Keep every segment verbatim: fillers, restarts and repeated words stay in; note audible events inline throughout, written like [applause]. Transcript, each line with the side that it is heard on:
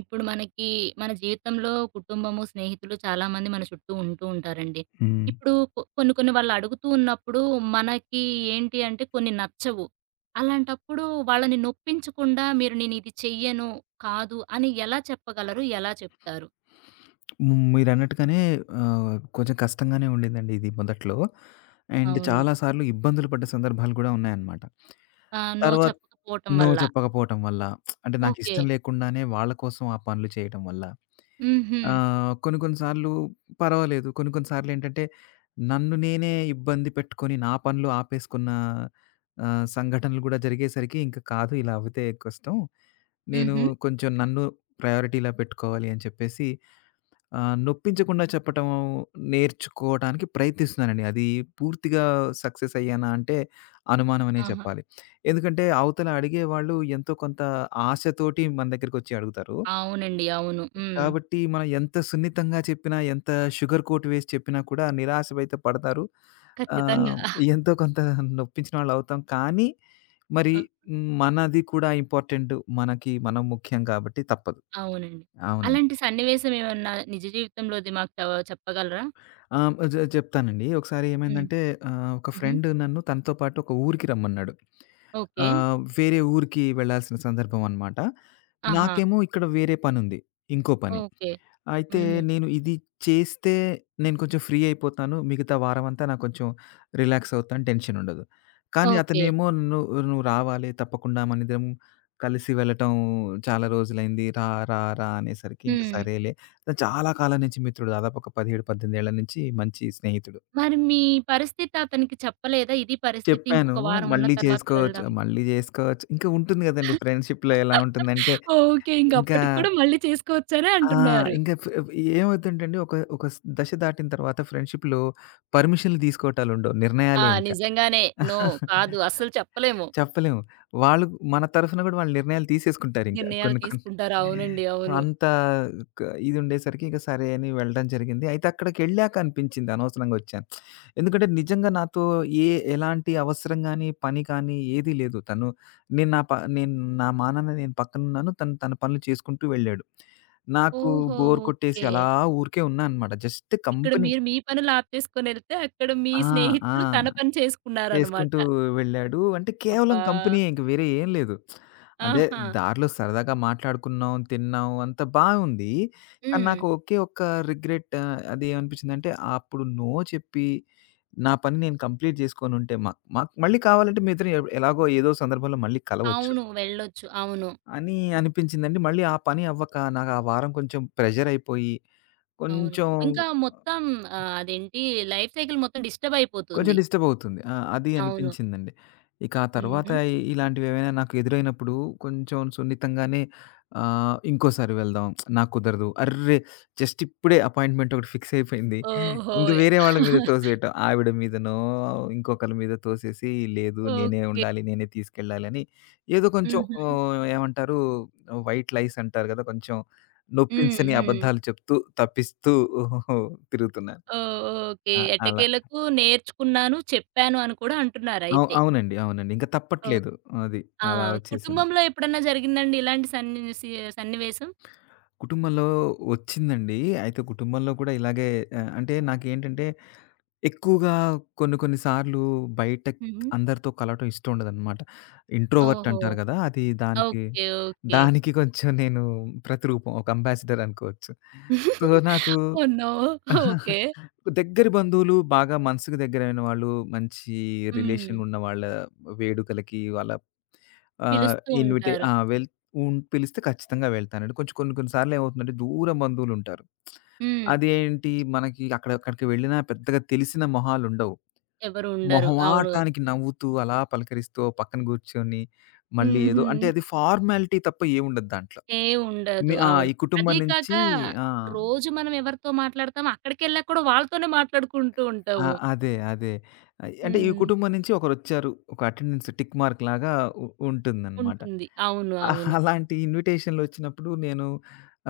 right: ఇప్పుడు మనకి మన జీవితంలో కుటుంబము, స్నేహితులు చాలామంది మన చుట్టూ ఉంటూ ఉంటారండి.
left: హ్మ్.
right: ఇప్పుడు కొ కొన్ని కొన్ని వాళ్ళు అడుగుతూ ఉన్నప్పుడు మనకి ఏంటి అంటే కొన్ని నచ్చవు. అలాంటప్పుడు వాళ్ళని నొప్పించకుండా మీరు నేను ఇది చెయ్యను, కాదు అని ఎలా చెప్పగలరు? ఎలా చెప్తారు?
left: హ్మ్. మీరన్నట్టుగానే ఆహ్, కొంచెం కష్టంగానే ఉండిందండి ఇది మొదట్లో. అండ్
right: అవును.
left: చాలా సార్లు ఇబ్బందులు పడ్డ సందర్భాలు కూడా ఉన్నాయన్నమాట.
right: ఆ! నో
left: తర్వాత
right: చెప్పకపోవటం
left: నో
right: వల్ల.
left: చెప్పకపోవటం వల్ల, అంటే
right: ఓకే.
left: నాకిష్టం లేకుండానే వాళ్ళ కోసం ఆ పనులు చేయటం వల్ల,
right: హుహు.
left: ఆహ్, కొన్ని కొన్ని సార్లు పర్వాలేదు. కొన్ని కొన్ని సార్లేంటంటే, నన్ను నేనే ఇబ్బంది పెట్టుకొని నా పనులు ఆపేసుకున్న ఆహ్, సంఘటనలు కూడా జరిగేసరికి ఇంక కాదు ఇలా అవ్వితే కష్టం. నేను
right: హుహు.
left: కొంచెం నన్ను ప్రయారిటీలా పెట్టుకోవాలి అని చెప్పేసి ఆహ్, నొప్పించకుండా చెప్పటం నేర్చుకోవటానికి ప్రయత్నిస్తున్నానండి. అది పూర్తిగా సక్సెస్ అయ్యానా అంటే అనుమానం అనే
right: ఆహా!
left: చెప్పాలి. ఎందుకంటే అవతల అడిగేవాళ్ళు ఎంతో కొంత ఆశతోటి మన దగ్గరికొచ్చి అడుగుతారు.
right: అవునండి. అవును. హ్మ్.
left: కాబట్టి మనం ఎంత సున్నితంగా చెప్పినా, ఎంత షుగర్ కోట్ వేసి చెప్పినా కూడా నిరాశవైతే పడతారు. ఆహ్,
right: ఖచ్చితంగా.
left: ఎంతో కొంత నొప్పించిన వాళ్ళవుతాం. కానీ మరి
right: ఆ!
left: మనది కూడా ఇంపార్టెంట్. మనకి మనం ముఖ్యం కాబట్టి తప్పదు.
right: అవునండి.
left: అవునండి.
right: అలాంటి సన్నివేశం ఏమన్నా నిజ జీవితంలోది మాకు చవ చెప్పగలరా?
left: ఆ! చె చెప్తానండి. ఒకసారి
right: హ్మ్.
left: ఏమైందంటే ఆహ్, ఒక
right: హుహు.
left: ఫ్రెండ్ నన్ను తనతో పాటు ఒక ఊరికి రమ్మన్నాడు.
right: ఓకే.
left: ఆహ్, వేరే ఊరికి వెళ్ళాల్సిన సందర్భం అనమాట.
right: ఆహా!
left: నాకేమో ఇక్కడ వేరే పనుంది. ఇంకో పని.
right: ఓకే.
left: అయితే
right: హుహు.
left: నేను ఇది చేస్తే నేను కొంచెం ఫ్రీ అయిపోతాను. మిగతా వారమంతా నాకు కొంచెం రిలాక్స్ అవుతాను. టెన్షన్ ఉండదు. కానీ
right: ఓకే.
left: అతనేమో "నువ్వు నువ్వు రావాలి తప్పకుండా మనిద్దరం కలిసి వెళ్ళటం చాలా రోజులైంది. రా, రా, రా" అనేసరికి ఇంక
right: హ్మ్.
left: సరేలే. చాలా కాలం నుంచి మిత్రుడు దాదాపు ఒక పదిహేడు, పద్దెనిమిది ఏళ్ల నుంచి మంచి స్నేహితుడు.
right: మరి మీ పరిస్థితి అతనికి చెప్పలేదా? ఇది పరిస్థితి
left: చెప్పాను.
right: ఇంకొక వారం ఉన్న
left: మళ్ళీ
right: తర్వాత
left: చేసుకోవచ్చు,
right: వెళ్దాం.
left: మళ్ళీ చేసుకోవచ్చు. ఇంకా ఉంటుంది గదండీ ఫ్రెండ్‌షిప్‌లో ఎలా ఉంటుందంటే,
right: ఓకే. ఇంక
left: ఇంకా
right: అప్పటికి కూడా మళ్ళీ చేసుకోవచ్చనే
left: ఆ!
right: అంటున్నారు.
left: ఇంకా ఫ్ ఏమవుతుందంటే ఒక ఒక స్ దశ దాటిన తర్వాత ఫ్రెండ్‌షిప్‌లో పర్మిషన్‌లు తీసుకోవటాలుండవు.
right: ఆ!
left: నిర్ణయాలే ఇంకా.
right: నిజంగానే. నో. కాదు. అస్సలు చెప్పలేము.
left: చెప్పలేము. వాళ్ళు మన తరఫున గూడా వాళ్ళు నిర్ణయాలు తీసేసుకుంటారింక
right: నిర్ణయాలు
left: కొన్ని కొన్ని.
right: తీసుకుంటారు. అవునండి. అవును.
left: అంత క ఇదుండేసరికి ఇక సరే అని వెళ్ళడం జరిగింది. అయితే అక్కడికెళ్ళాక అనిపించింది అనవసరంగా ఒచ్చాను. ఎందుకంటే నిజంగా నాతో ఏ ఎలాంటి అవసరం గాని, పని కానీ ఏదీ లేదు. తను నేను నా ప నేను నా మానాన నేను పక్కనున్నాను. తను తన పనులు చేసుకుంటూ వెళ్ళాడు. నాకు
right: ఓహో!
left: బోర్ కొట్టేసి
right: ఓకే.
left: అలా ఊరికే ఉన్నా అనమాట. జస్ట్
right: ఇక్కడ
left: కంపెనీ
right: మీరు మీ పనులు ఆపేసుకొనెళ్తే, అక్కడ మీ
left: ఆ! ఆ!
right: స్నేహితులు తన పని చేసుకున్నారనమాట.
left: చేసుకుంటూ వెళ్ళాడు. అంటే కేవలం
right: అబ్బా!
left: కంపెనీయే ఇంక వేరే ఏం లేదు. అంటే
right: ఆహా!
left: దారిలో సరదాగా మాట్లాడుకున్నాం, తిన్నాం అంతా బావుంది. కానీ
right: హ్మ్.
left: నాకు ఒకే ఒక్క రిగ్రెట్ ఆహ్, అదేమనిపించిందంటే అప్పుడు నో చెప్పి నా పని నేను కంప్లీట్ చేసుకొనుంటే మ మాకు మళ్ళీ కావాలంటే మీ ఇద్దరం ఎ ఎలాగో ఏదో సందర్భంలో మళ్ళీ కలవచ్చు
right: అవును. వెళ్ళొచ్చు. అవును.
left: అని అనిపించిందండి. మళ్ళీ ఆ పని అవ్వక నాకు ఆ వారం కొంచెం ప్రెషర్ అయిపోయి
right: అవును.
left: కొంచెం
right: ఇంకా మొత్తం ఆహ్, అదేంటి లైఫ్ సైకిల్ మొత్తం డిస్టర్బ్
left: కొంచెం
right: అయిపోతుంది.
left: డిస్టర్బవుతుంది. ఆ! అది
right: అవును.
left: అనిపించిందండి. ఇక ఆ తర్వాత
right: హుహు.
left: ఇ ఇలాంటివేవైనా నాకు ఎదురైనప్పుడు కొంచెం సున్నితంగానే ఆహ్, ఇంకోసారి వెళ్దాం నాకు కుదరదు. అర్రె! జస్ట్ ఇప్పుడే అపాయింట్‌మెంట్ ఒకటి ఫిక్స్ అయిపోయింది.
right: ఓహో!
left: ఇంక వేరే వాళ్ళ మీద
right: [laughs]
left: తోసేయటం. ఆవిడ మీదనో, ఇంకొకళ్ళ మీద తోసేసి లేదు నేనే
right: ఓకే.
left: ఉండాలి, నేనే తీసుకెళ్ళాలని ఏదో కొంచెం
right: హుహు.
left: ఆహ్, ఏమంటారు వైట్ లైస్ అంటారు కదా! కొంచెం
right: హ్మ్.
left: నొప్పించని
right: హ్మ్.
left: అబద్ధాలు చెప్తూ, తప్పిస్తూ [laughs] తిరుగుతున్నాను.
right: ఓహ్! ఓకే.
left: ఆ! అలా.
right: ఎట్టకేలకు నేర్చుకున్నాను, చెప్పాను అని కూడా
left: అవు
right: అంటున్నారయితే.
left: అవునండి. అవునండి. ఇంక
right: ఓహ్!
left: తప్పట్లేదు. అది.
right: ఆ!
left: అలా వచ్చేసింది.
right: కుటుంబంలో ఎప్పుడన్నా జరిగిందండి ఇలాంటి సన్ని సి సన్నివేశం?
left: కుటుంబంలో వచ్చిందండి. అయితే కుటుంబంలో కూడా ఇలాగే ఆహ్, అంటే నాకేంటంటే ఎక్కువగా కొన్ని కొన్ని సార్లు బయట
right: హుహు.
left: అందరితో కలవటం ఇష్టం ఉండదనమాట. ఇంట్రోవర్ట్
right: ఓహో!
left: అంటారు కదా! అది దానికి,
right: ఓకే. ఓకే.
left: దానికి కొంచెం నేను ప్రతిరూపం. ఒక అంబాసిడర్ అనుకోవచ్చు. సో
right: [laughs]
left: నాకు
right: ఓహ్! నో! ఓకే.
left: దగ్గరి బంధువులు బాగా మనసుకు దగ్గరైన వాళ్ళు, మంచి
right: హ్మ్.
left: రిలేషన్ ఉన్న వాళ్ళ వేడుకలకి వాళ్ళ ఆహ్,
right: పిలుస్తూ
left: ఇన్విటే
right: ఉంటారు.
left: ఆ! వెల్ ఉన్ పిలిస్తే ఖచ్చితంగా వెళ్తానండి. కొంచెం కొన్ని కొన్ని సార్లు ఏమవుతుందంటే దూరం బంధువులుంటారు.
right: హ్మ్.
left: అదేంటి మనకి అక్కడ అక్కడికి వెళ్ళినా పెద్దగా తెలిసిన మొహాలుండవు.
right: ఎవరు ఉండరు. అవును.
left: మొహమాటానికి నవ్వుతూ అలా పలకరిస్తూ ఓ పక్కన కూర్చొని మళ్ళీ ఏదో
right: హుహు.
left: అంటే అది ఫార్మాలిటీ తప్ప ఏముండదు దాంట్లో.
right: ఏ
left: మీ
right: ఉండదు.
left: ఆ!
right: అవును.
left: ఈ కుటుంబం
right: అదీ కాక
left: నుంచి ఆ!
right: రోజు మనం ఎవరితో మాట్లాడతామో అక్కడికెళ్ళాక కూడా వాళ్ళతోనే మాట్లాడుకుంటూ
left: ఆ!
right: ఉంటాము.
left: అదే. అదే. ఆహ్, అంటే ఈ
right: హ్మ్.
left: కుటుంబం నుంచి ఒకరొచ్చారు. ఒక అటెండెన్స్ టిక్ మార్క్ లాగా ఉ ఉంటుందనమాట.
right: ఉంటుంది. అవును.
left: అహ్,
right: అవును.
left: అలాంటి ఇన్విటేషన్‌లొచ్చినప్పుడు నేను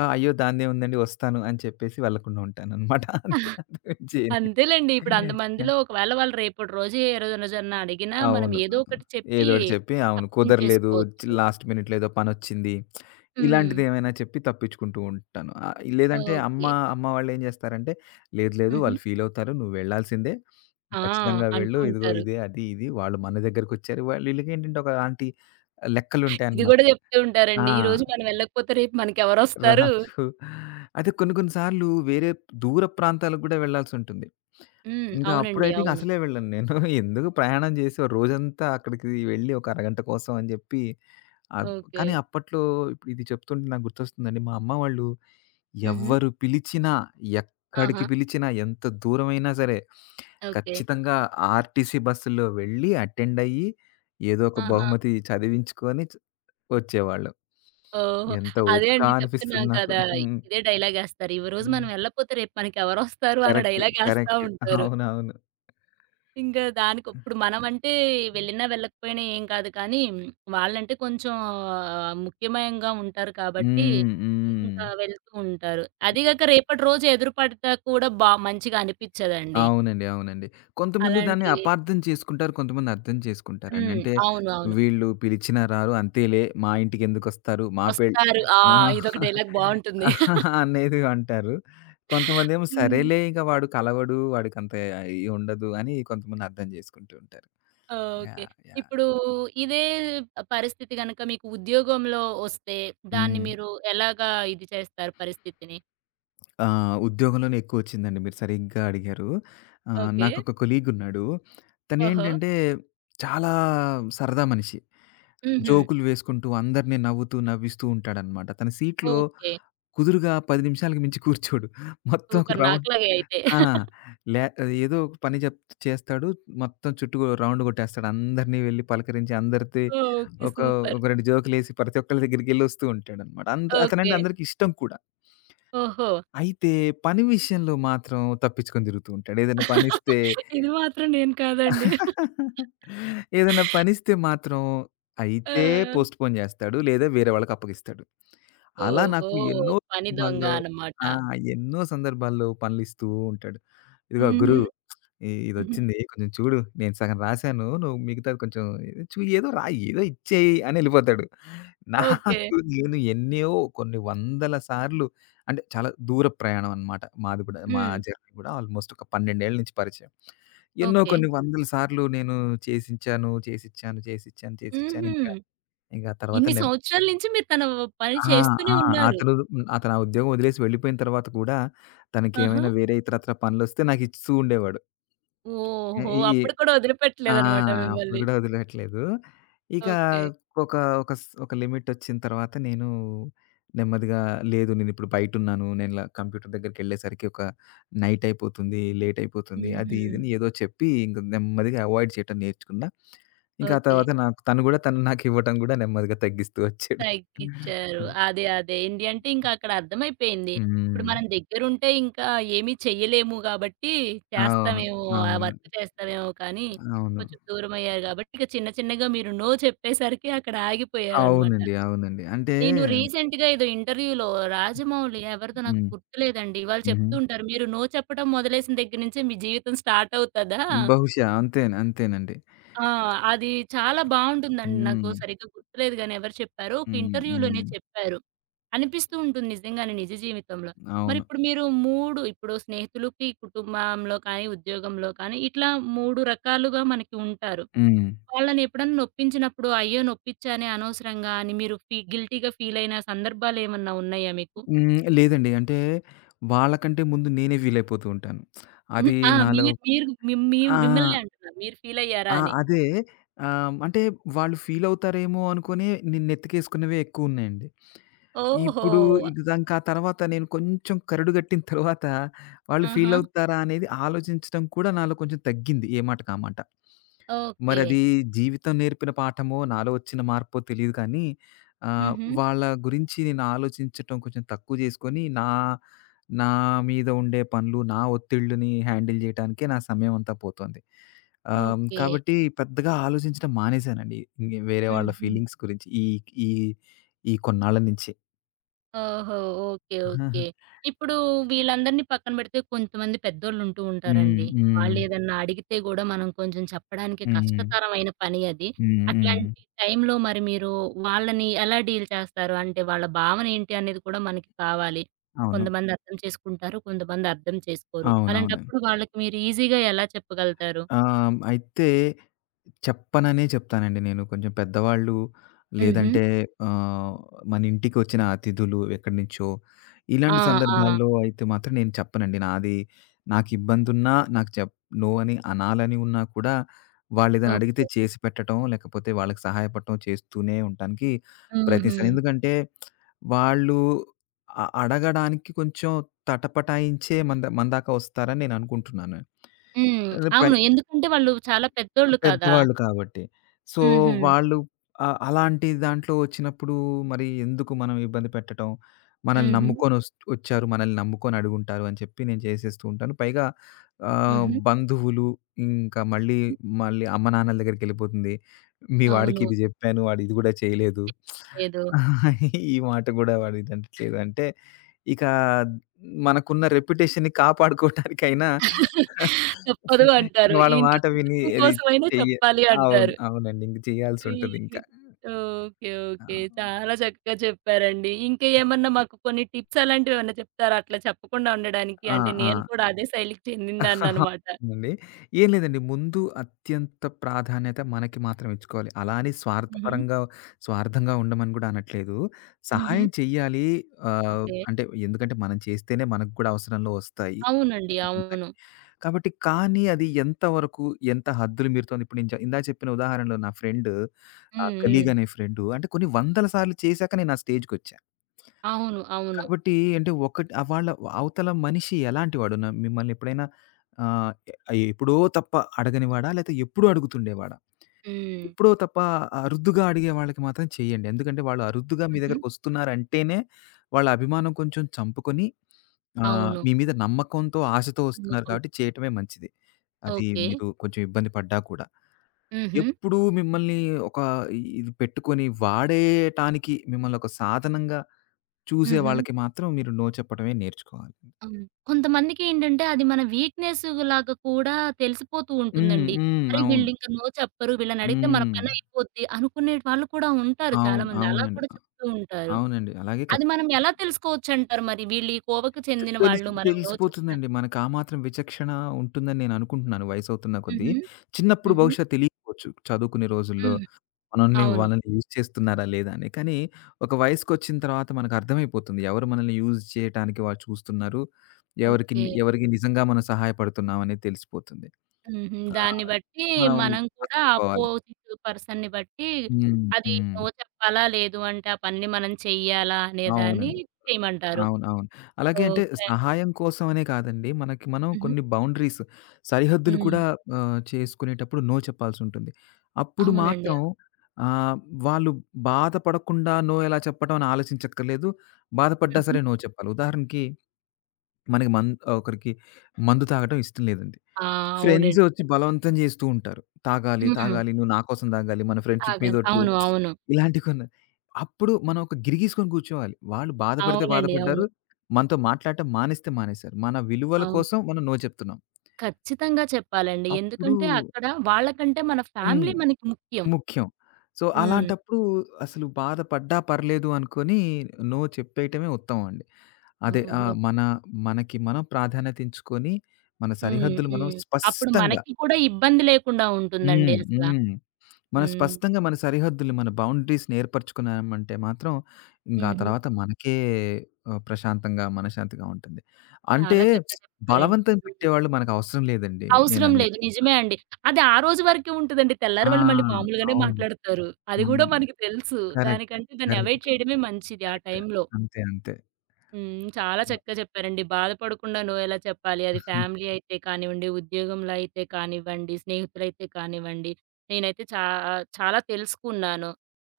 left: ఆహ్, అయ్యో! దానిదేముందండి వస్తాను అని చెప్పేసి వెళ్ళకుండా ఉంటాననమాట. అంతే అంతకు మించి ఏం
right: అంతేలెండి. ఇప్పుడు
left: లేదు.
right: అంతమందిలో ఒకవేళ వాళ్ళు రేపటి రోజు ఏ రోజున అడిగినా మనం
left: అవును.
right: ఏదో ఒకటి చెప్పి
left: ఏదోకటి చెప్పి అవును. కుదరలేదు. చి
right: తప్పించేసుకోవచ్చు.
left: లాస్ట్ మినిట్‌లో ఏదో పనొచ్చింది.
right: హ్మ్.
left: ఇలాంటిదేమైనా చెప్పి తప్పించుకుంటూ ఉంటాను. ఆహ్, లేదంటే అమ్మ,
right: ఓకే.
left: అమ్మ వాళ్ళేం జేస్తారంటే, లేదు లేదు
right: హుహు.
left: వాళ్ళు ఫీలవుతారు. నువ్వు వెళ్ళాల్సిందే.
right: ఆ!
left: ఖచ్చితంగా
right: అంటూ
left: వెళ్ళు. ఇదిగో
right: ఉంటారు.
left: ఇదే అది ఇది. వాళ్ళు మన దగ్గరకొచ్చారు. వాళ్ళీళ్ళకేంటంటే ఒక ఆంటీ
right: ఇది
left: లెక్కలుంటాయన్నమాట.
right: గూడా చెప్తూ
left: ఆ!
right: ఉంటారండి. ఈరోజు మనం వెళ్ళకపోతే రేపు మనకెవరొస్తారు?
left: రారు. అయితే కొన్ని కొన్ని సార్లు వేరే దూర ప్రాంతాలకు గూడా వెళ్ళాల్సుంటుంది.
right: హ్మ్.
left: ఇంకా
right: అవునండి.
left: అప్పుడైతే ఇంక
right: అవును.
left: అసలే వెళ్ళను నేను. [laughs] ఎందుకు ప్రయాణం చేసి ఓ రోజంతా అక్కడికి వెళ్ళి ఒక అరగంట కోసం అని జెప్పి ఆహ్,
right: ఓకే.
left: కానీ అప్పట్లో ఇప్పుడు ఇది చెప్తుంటే నాకు గుర్తొస్తుందండి. మా అమ్మ వాళ్ళు
right: హుహు.
left: ఎవ్వరు పిలిచినా, ఎక్కడికి
right: ఆహా!
left: పిలిచినా, ఎంత దూరమైనా సరే
right: ఓకే.
left: ఖచ్చితంగా ఆర్టీసీ బస్సుల్లో వెళ్ళి అటెండ్ అయ్యి, ఏదో ఒక
right: ఆహా!
left: బహుమతి చదివించుకొని చ్ వచ్చేవాళ్ళు.
right: ఓహో!
left: ఎంత
right: అదే
left: ఓపిక
right: అండి
left: అనిపిస్తుంది
right: చెప్తున్నాం
left: నాకు.
right: కదా!
left: హ్మ్.
right: ఇదే డైలాగేస్తారు. ఈ రోజు
left: హ్మ్.
right: మనం ఎళ్ళపోతే రేపు మనకెవరొస్తారు అన్న
left: కరెక్ట్.
right: డైలాగేస్తా
left: కరెక్ట్.
right: ఉంటారు.
left: అవునవును.
right: ఇంకా దానికి ఇప్పుడు మనమంటే వెళ్ళినా వెళ్ళకపోయినా ఏం కాదు కానీ, వాళ్ళంటే కొంచెం ఆహ్, ముఖ్యమయంగా ఉంటారు కాబట్టి,
left: హ్మ్. హ్మ్.
right: ఇంకా వెళ్తూ ఉంటారు. అదీగాక రేపటి రోజు ఎదురుపడితే కూడా బా మంచిగా అనిపిచ్చదండి.
left: అవునండి. అవునండి. కొంతమంది దాన్ని
right: అలాంటివి
left: అపార్థం చేసుకుంటారు. కొంతమంది అర్థం చేసుకుంటారండి.
right: హ్మ్.
left: అంటే
right: అవును. అవును.
left: వీళ్ళు పిలిచినా రారు. అంతేలే మా ఇంటికెందుకొస్తారు. మా పెళ్
right: వస్తారు. ఆ!
left: ఆ!
right: ఇదొక డైలాగ్ బావుంటుంది.
left: [laughs] అనేది అంటారు. కొంతమందేమో
right: హ్మ్.
left: సరేలే ఇక వాడు కలవడు. వాడికంత ఉండదు అని కొంతమంది అర్థం చేసుకుంటూ ఉంటారు.
right: ఓకే.
left: యాహ్! యాహ్!
right: ఇప్పుడు ఇదే పరిస్థితి గనక మీకు ఉద్యోగంలో వస్తే దాన్ని
left: హ్మ్.
right: మీరు ఎలాగా ఇది చేస్తారు పరిస్థితిని?
left: ఆ! ఉద్యోగంలోనే ఎక్కువొచ్చిందండి. మీరు సరిగ్గా అడిగారు. ఆహ్,
right: ఓకే.
left: నాకొక కొలీగున్నాడు.
right: ఓహో!
left: తనేంటంటే చాలా సరదా మనిషి.
right: హుహు.
left: జోకులు వేసుకుంటూ అందరిని నవ్వుతూ, నవ్విస్తూ ఉంటాడనమాట. తన సీట్‌లో
right: ఓకే.
left: కుదురుగా పది నిమిషాలకు మించి కూర్చోడు. మొత్తం ఒక
right: సూపర్
left: రౌండ్
right: నాకులాగే అయితే.
left: ఆ! లే ఏదో ఒక పని చెప్ చేస్తాడు. మొత్తం చుట్టూ రౌండ్ కొట్టేస్తాడు. అందరిని వెళ్లి పలకరించి అందరితో
right: ఓకే.
left: ఒక,
right: సూపర్.
left: ఒక రెండు జోకులేసి ప్రతి ఒక్కళ్ళ దగ్గరికెళ్లి వస్తూ ఉంటాడనమాట. అంత
right: ఓకే.
left: అతనంటే అందరికి ఇష్టం కూడా.
right: ఓహో!
left: అయితే పని విషయంలో మాత్రం తప్పించుకొని తిరుగుతూ ఉంటాడు. ఏదైనా పనిస్తే
right: ఇది మాత్రం నేను కాదండి.
left: [laughs] ఏదైనా పనిస్తే మాత్రం
right: ఆ!
left: అయితే పోస్ట్‌పోన్ జేస్తాడు. లేదా వేరే వాళ్ళకి అప్పగిస్తాడు. అలా
right: ఓహో!
left: నాకు ఎన్నో
right: పని దొంగ
left: సందర్భాల్లో
right: అన్నమాట.
left: ఆ! ఎన్నో సందర్భాల్లో పనులిస్తూ ఉంటాడు. ఇదిగో
right: హుహు.
left: గురువు ఇ
right: హుహు.
left: ఇదొచ్చింది కొంచెం చూడు. నేను సగం రాసాను. నువ్వు మిగతాది కొంచెం చు ఏదో రాయి, ఏదో ఇచ్చేయి అని ఎళ్ళిపోతాడు.
right: ఓకే.
left: నాకు [laughs] నేను ఎన్నో కొన్ని వందల సార్లు అంటే చాలా దూర ప్రయాణం అన్నమాట. మాది కూడా మా
right: హ్మ్.
left: జర్నీ కూడా ఆల్మోస్ట్ ఒక పన్నెండు ఏళ్ల నుంచి పరిచయం. ఎన్నో
right: ఓకే.
left: కొన్ని వందల సార్లు నేను చేసిచ్చాను, చేసిచ్చాను, చేసిచ్చాను, చేసిచ్చాను.
right: హుహు.
left: ఇంకా ఇంక తర్వాత
right: ఇన్ని
left: నెమ్
right: సంవత్సరాల నుంచి మీరు తన పని
left: ఆ!
right: చేస్తూనే
left: ఆ!
right: ఉన్నారు.
left: అతను అతను ఆ ఉద్యోగం వదిలేసి వెళ్ళిపోయిన తర్వాత కూడా
right: ఆహా!
left: తనకేమైనా వేరే ఇతరత్ర పనులొస్తే నాకు ఇస్తూ ఉండేవాడు. ఆహ్,
right: ఓహో!
left: ఈ
right: అప్పుడు కూడా
left: ఆ!
right: వదిలిపెట్టలేదనమాట
left: అప్పుడు
right: మిమ్మల్ని.
left: గూడా వదిలేయట్లేదు. ఇక
right: ఓకే.
left: ఒక ఒక స్ ఒక లిమిటొచ్చిన తర్వాత నేను నెమ్మదిగా లేదు నేనిప్పుడు బయటున్నాను. నేను ఇలా కంప్యూటర్ దగ్గరికెళ్ళేసరికి ఒక నైట్ అయిపోతుంది. లేట్ అయిపోతుంది. అది
right: హుహు.
left: ఇదని ఏదో చెప్పి ఇంక నెమ్మదిగా అవాయిడ్ చేయటం నేర్చుకున్నా. ఇంకా ఆ
right: ఓకే.
left: తర్వాత నాకు తను గూడా తను నాకివ్వటం గూడా నెమ్మదిగా తగ్గిస్తూ వచ్చాడు.
right: తగ్గిచ్చారు. అదే. అదే. ఏంటి అంటే ఇంకా అక్కడ అర్థమైపోయింది. ఇప్పుడు
left: హ్మ్.
right: మనం దగ్గరుంటే ఇంకా ఏమీ చెయ్యలేము గాబట్టి
left: అవును.
right: చేస్తామేమో, ఆ
left: అవును.
right: వర్క్ చేస్తామేమో కానీ,
left: అవును.
right: కొంచెం దూరమయ్యారు గాబట్టి ఇక చిన్న చిన్నగా మీరు నో చెప్పేసరికి అక్కడ ఆగిపోయారనమాట.
left: అవునండి. అవునండి. అంటే
right: నేను రీసెంట్‌గా ఏదో ఇంటర్వ్యూలో రాజమౌళి ఎవరిదో నాకు
left: హ్మ్.
right: గుర్తులేదండి. వాళ్ళు
left: హుహు.
right: చెప్తూ ఉంటారు. మీరు నో చెప్పడం మొదలేసిన దగ్గర నుంచే మీ జీవితం స్టార్ట్ అవుతదా?
left: బహుశా అంతే అంతేనండి.
right: ఆ! అది చాలా బావుంటుందండి. నాకు
left: హ్మ్.
right: సరిగ్గా గుర్తులేదు గానీ ఎవరు చెప్పారో, ఒక
left: హ్మ్.
right: ఇంటర్వ్యూలోనే
left: హ్మ్.
right: చెప్పారు. అనిపిస్తూ ఉంటుంది నిజంగానే నిజ జీవితంలో.
left: అవును.
right: మరిప్పుడు మీరు మూడు ఇప్పుడు స్నేహితులకి, కుటుంబంలో కానీ, ఉద్యోగంలో కానీ ఇట్లా మూడు రకాలుగా మనకి ఉంటారు.
left: హ్మ్.
right: వాళ్ళని ఎప్పుడన్నా నొప్పించినప్పుడు, అయ్యో! నొప్పిచ్చానే అనవసరంగా అని మీరు ఫీ గిల్టీ‌గా ఫీలయిన సందర్భాలేమన్నా ఉన్నాయా మీకు?
left: హ్మ్. లేదండి. అంటే వాళ్ళకంటే ముందు నేనే ఫీల్ అయిపోతూ ఉంటాను.
right: హ్మ్.
left: అది
right: ఆ!
left: నాలో
right: మీరు మీరు మి మీ
left: ఆ!
right: మిమ్మల్నే అంటున్నా. మీరు ఫీలయ్యారా
left: ఆ!
right: అని?
left: అదే ఆహ్, అంటే వాళ్ళు ఫీల్ అవుతారేమో అనుకుని నేనెత్తికేసుకున్నవే ఎక్కువున్నాయండి.
right: ఓహో!
left: ఇప్పుడు ఇది ఇంక ఆ తర్వాత నేను కొంచెం కరడు గట్టిన తర్వాత వాళ్ళు
right: ఆహా!
left: ఫీల్ అవుతారా అనేది ఆలోచించడం కూడా నాలో కొంచెం తగ్గింది. ఏ మాటకి ఆ మాట.
right: ఓకే.
left: మరది జీవితం నేర్పిన పాఠమో, నాలో వచ్చిన మార్పో తెలీదు కానీ, ఆహ్,
right: హుహు.
left: వాళ్ళ గురించి నేను ఆలోచించటం కొంచెం తక్కువ జేసుకొని, నా నా మీద ఉండే పనులు, నా ఒత్తిళ్ళని హ్యాండిల్ జేయటానికే నా సమయం అంతా పోతోంది. ఆహ్,
right: ఓకే.
left: కాబట్టి పెద్దగా ఆలోచించడం మానేశానండి. ఇంగే వేరే వాళ్ళ
right: హుహు.
left: ఫీలింగ్స్ గురించి ఈ ఈ ఈ కొన్నాళ్ళ నుంచి.
right: ఓహో! ఓకే.
left: [laughs]
right: ఓకే. ఇప్పుడు వీళ్ళందరిని పక్కన పెడితే కొంతమంది పెద్దోళ్ళుంటూ
left: హ్మ్.
right: ఉంటారండి.
left: హ్మ్.
right: వాళ్ళేదన్నా అడిగితే గూడా మనం కొంచెం చెప్పడానికి
left: హ్మ్.
right: కష్టతరమైన పని అది.
left: హ్మ్. హ్మ్.
right: అట్లాంటి టైంలో మరి మీరు వాళ్ళని ఎలా డీల్ చేస్తారు? అంటే వాళ్ళ భావన ఏంటి అనేది కూడా మనకి కావాలి.
left: అవును.
right: కొంతమంది అర్థం చేసుకుంటారు. కొంతమంది అర్థం చేసుకోరు.
left: అవునవును.
right: అలాంటప్పుడు వాళ్ళకి మీరు ఈజీగా ఎలా చెప్పగలుగుతారు?
left: ఆ! అయితే చెప్పననే చెప్తానండి నేను. కొంచెం పెద్దవాళ్ళు
right: హుహు.
left: లేదంటే ఆహ్, మన ఇంటికొచ్చిన అతిథులు ఎక్కడి నుంచో,
right: ఆ!
left: ఇలాంటి
right: ఆ!
left: సందర్భాల్లో అయితే మాత్రం నేను చెప్పనండి. నాది నాకిబ్బందున్నా నాకు చెప్ నో అని అనాలని ఉన్నా కూడా వాళ్ళేదైనా అడిగితే
right: ఓకే.
left: చేసి పెట్టటం, లేకపోతే వాళ్ళకి సహాయపడటం చేస్తూనే ఉండటానికి
right: హుహు.
left: ప్రయత్నిస్తాను. ఎందుకంటే వాళ్ళు అ అడగడానికి కొంచెం తటపటాయించే మన ద మన దాకా వస్తారని నేను అనుకుంటున్నాను.
right: హ్మ్.
left: అదే పై
right: అవును. ఎందుకంటే వాళ్ళు చాలా పెద్దోళ్ళు కదా!
left: పెద్దవాళ్ళు కాబట్టి. సో,
right: హుహు.
left: వాళ్ళు ఆహ్, అలాంటి దాంట్లో వచ్చినప్పుడు మరి ఎందుకు మనం ఇబ్బంది పెట్టటం? మనల్ని
right: హుహు.
left: నమ్ముకొని ఒస్ వచ్చారు. మనల్ని నమ్ముకొని అడుగుంటారు అని చెప్పి నేను చేసేస్తూ ఉంటాను. పైగా ఆహ్,
right: హుహు.
left: బంధువులు ఇంకా మళ్ళీ, మళ్ళీ అమ్మ నాన్నల దగ్గరికెళ్ళిపోతుంది. మీ వాడికి
right: అవును.
left: ఇది జెప్పాను. వాడు ఇది గూడా చేయలేదు.
right: ఏదో
left: [laughs] ఈ మాట గూడా వాడు ఇది అనట్లేదు. అంటే ఇక మనకున్న రెప్యుటేషన్‌ని కాపాడుకోవటానికైనా [laughs]
right: తప్పదు
left: ఇక
right: అంటారు.
left: వాళ్ళ
right: ఇంట్లో
left: మాట విని
right: కుటుంబం
left: అది
right: కోసమైనా
left: చెయ్య
right: చెప్పాలి
left: అవును.
right: అంటారు.
left: అవునండి. ఇంక
right: ఈ
left: చేయాల్సుంటదింక.
right: ఓకే.
left: ఆ!
right: ఓకే. చాలా చక్కగా చెప్పారండి. ఇంకా ఏమన్నా మాకు కొన్ని టిప్స్ అలాంటివి ఏమన్నా చెప్తారా? అట్లా చెప్పకుండా ఉండడానికి
left: ఆ!
right: అంటే
left: ఆ!
right: నేను కూడా అదే శైలికి చెందిందాన్ననమాట.
left: అవునండి. ఏం లేదండి. ముందు అత్యంత ప్రాధాన్యత మనకి మాత్రం ఇచ్చుకోవాలి. అలా అని
right: హుహు.
left: స్వార్థపరంగా స్వార్థంగా ఉండమని గూడా అనట్లేదు.
right: హుహు.
left: సహాయం చెయ్యాలి. ఆహ్,
right: ఓకే.
left: అంటే ఎందుకంటే మనం చేస్తేనే మనకు కూడా అవసరంలో వస్తాయి.
right: అవునండి.
left: ఉంటాయి.
right: అవును.
left: కాబట్టి కానీ అది ఎంత వరకు, ఎంత హద్దులు మీరుతోంది. ఇప్పుడు నేను చె ఇందాక చెప్పిన ఉదాహరణలో నా ఫ్రెండ్ ఆహ్,
right: హ్మ్. హ్మ్.
left: కలీగ్ అనే ఫ్రెండు అంటే కొన్ని వందల సార్లు చేశాక నేను ఆ స్టేజ్‌కొచ్చా.
right: అవును. అవును.
left: కాబట్టి అంటే ఒకటి ఆ వాళ్ళ అవతల మనిషి ఎలాంటివాడు? న మిమ్మల్ని ఎప్పుడైనా ఆహ్, ఎ ఎప్పుడో తప్ప అడగనివాడా? లేతే ఎప్పుడూ అడుగుతుండేవాడా?
right: హ్మ్.
left: ఎప్పుడో తప్ప అరుదుగా అడిగే వాళ్ళకి మాత్రం చేయండి. ఎందుకంటే వాళ్ళు అరుదుగా మీ
right: హుహు.
left: దగ్గరకొస్తున్నారంటేనే వాళ్ళ అభిమానం కొంచెం చంపుకొని ఆహ్,
right: అవును.
left: మీ మీద నమ్మకంతో, ఆశతో వస్తున్నారు
right: నమ్మకం.
left: కాబట్టి చేయటమే మంచిది. అది
right: ఓకే.
left: మీరు కొంచెం ఇబ్బంది పడ్డా కూడా.
right: హుహు.
left: ఎప్పుడూ మిమ్మల్ని ఒక ఇది పెట్టుకొని వాడేటానికి మిమ్మల్ని ఒక సాధనంగా చూసే
right: హుహు.
left: వాళ్ళకి మాత్రం మీరు నో చెప్పడమే నేర్చుకోవాలి.
right: అవును. కొంతమందికేంటంటే అది మన వీక్‌నెస్ లాగా కూడా తెలిసిపోతూ
left: హ్మ్.
right: ఉంటుందండి.
left: హ్మ్.
right: అరే!
left: అవును.
right: వీళ్ళింక నో చెప్పరు. వీళ్ళనడిగితే మన
left: హ్మ్.
right: పనయిపోద్ది అనుకునే వాళ్ళు కూడా ఉంటారు
left: అవును.
right: చాలామంది. అలా
left: అవునండి.
right: కూడా
left: అ
right: చెప్తూ ఉంటారు.
left: అవునండి. అలాగే
right: అది
left: ఖచ్చి
right: మనం ఎలా తెలుసుకోవచ్చంటారు మరి? వీళ్ళు ఈ కోవకి చెందిన
left: తెలిసి
right: వాళ్ళు మనం నో చెప్పిన
left: తెలిసిపోతుందండి. మనకు ఆ మాత్రం విచక్షణ ఉంటుందని నేను అనుకుంటున్నాను వయసవుతున్న కొద్దీ.
right: హుహు.
left: చిన్నప్పుడు
right: హుహు.
left: బహుశా తెలియకపోవచ్చు. చదువుకునే రోజుల్లో
right: హ్మ్.
left: మనల్ని
right: అవును.
left: వాళ్ళని యూజ్ చేస్తున్నారా లేదా అని. కానీ ఒక వయసుకొచ్చిన తర్వాత మనకు అర్థమైపోతుంది. ఎవరు మనల్ని యూజ్ చేయటానికి వాళ్ళు చూస్తున్నారు. ఎవరికి
right: ఓకే.
left: ఎవరికి నిజంగా మనం సహాయపడుతున్నాం అనేది తెలిసిపోతుంది.
right: హుహు.
left: ఆ!
right: దాన్ని బట్టి
left: మనం
right: మనం కూడా
left: [unintelligible]
right: అపోజిట్ పర్సన్‌ని బట్టి
left: హ్మ్.
right: అది
left: హ్మ్.
right: నో చెప్పాలా? లేదు అంటే ఆ పనిని మనం చెయ్యాలా? అనే దాన్ని
left: అవునండి.
right: చేయమంటారు.
left: అవును. అవును. అలాగే అంటే
right: ఓకే.
left: సహాయం కోసమనే కాదండి. మనకి మనం
right: హుహు.
left: కొన్ని బౌండరీస్, సరిహద్దులు కూడా
right: హ్మ్.
left: ఆహ్, చేసుకునేటప్పుడు నో చెప్పాల్సుంటుంది. అప్పుడు
right: అవునండి.
left: మాత్రం ఆహ్, వాళ్ళు బాధపడకుండా నో ఎలా చెప్పడం అని ఆలోచించక్కర్లేదు. బాధపడ్డా
right: హుహు.
left: సరే నో చెప్పాలి. ఉదాహరణకి మనకి మన్ ఒకరికి మందు తాగడం ఇష్టం లేదండి.
right: ఆ!
left: ఫ్రెండ్స్
right: అవునండి.
left: వచ్చి బలవంతం చేస్తూ ఉంటారు. తాగాలి,
right: హ్మ్.
left: తాగాలి. నువ్వు నా కోసం తాగాలి. మన ఫ్రెండ్‌షిప్
right: ఆగాలి.
left: మీదొట్టు.
right: అవును. అవును.
left: ఇలాంటివి కొన్ని. అప్పుడు మనం ఒక గిరిగీసుకొని కూర్చోవాలి. వాళ్ళు బాధపడితే
right: అవునండి. అవును.
left: బాధపడ్డారు. మనతో మాట్లాడటం మానేస్తే మానేసారు. మన విలువల
right: అవును.
left: కోసం మనం నో చెప్తున్నాం.
right: ఖచ్చితంగా చెప్పాలండి.
left: అప్పుడు
right: ఎందుకంటే అక్కడ వాళ్ళకంటే మన
left: హ్మ్.
right: ఫ్యామిలీ మనకి ముఖ్యం.
left: ముఖ్యం. సో,
right: హ్మ్.
left: అలాంటప్పుడు అసలు బాధపడ్డా పర్లేదు అనుకోని నో చెప్పేయటమే ఉత్తమం అండి. అదే
right: ఓహో!
left: ఆహ్, మన మనకి మనం ప్రాధాన్యత ఇచ్చుకొని మన
right: హ్మ్.
left: సరిహద్దులు మనం
right: హ్మ్. అప్పుడు
left: స్పష్టంగా
right: మనకి కూడా ఇబ్బంది లేకుండా ఉంటుందండి
left: హ్మ్.
right: అసల.
left: హ్మ్. మనం
right: హ్మ్.
left: స్పష్టంగా మన సరిహద్దులు, మన బౌండరీస్‌ని ఏర్పరచుకున్నామంటే మాత్రం, ఇంక ఆ
right: హుహు.
left: తర్వాత మనకే ఆహ్, ప్రశాంతంగా, మనశ్శాంతిగా ఉంటుంది. అంటే
right: చాలా చక్కగా చెప్పారండి.
left: బలవంతం
right: హ్మ్.
left: పెట్టేవాళ్ళు మనకవసరం లేదండి
right: అవసరం
left: నేననేది.
right: లేదు. నిజమే అండి. అది ఆ రోజు వరకే ఉంటదండి.
left: ఆ!
right: తెల్లారి వాళ్ళు మళ్ళీ మామూలుగానే
left: అవును.
right: మాట్లాడతారు. అది గూడా
left: హ్మ్.
right: మనకి తెలుసు.
left: కరెక్ట్.
right: దానికంటే దాన్ని అవాయిడ్
left: కరెక్ట్.
right: చేయడమే మంచిది ఆ
left: కరెక్ట్.
right: టైంలో.
left: అంతే. అంతే.
right: హ్మ్. చాలా చక్కగా చెప్పారండి. బాధపడకుండా నో ఎలా చెప్పాలి. అది
left: [laughs]
right: ఫ్యామిలీ అయితే కానివ్వండి, ఉద్యోగంలో అయితే కానివ్వండి, స్నేహితులైతే కానివ్వండి. నేనైతే చా చాలా తెలుసుకున్నాను.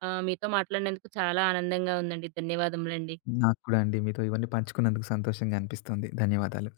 right: ఆహ్, మీతో మాట్లాడినందుకు చాలా ఆనందంగా ఉందండి. ధన్యవాదములండి.
left: నాకు కూడా అండి మీతో ఇవన్నీ పంచుకున్నందుకు సంతోషంగా అనిపిస్తుంది. ధన్యవాదాలు.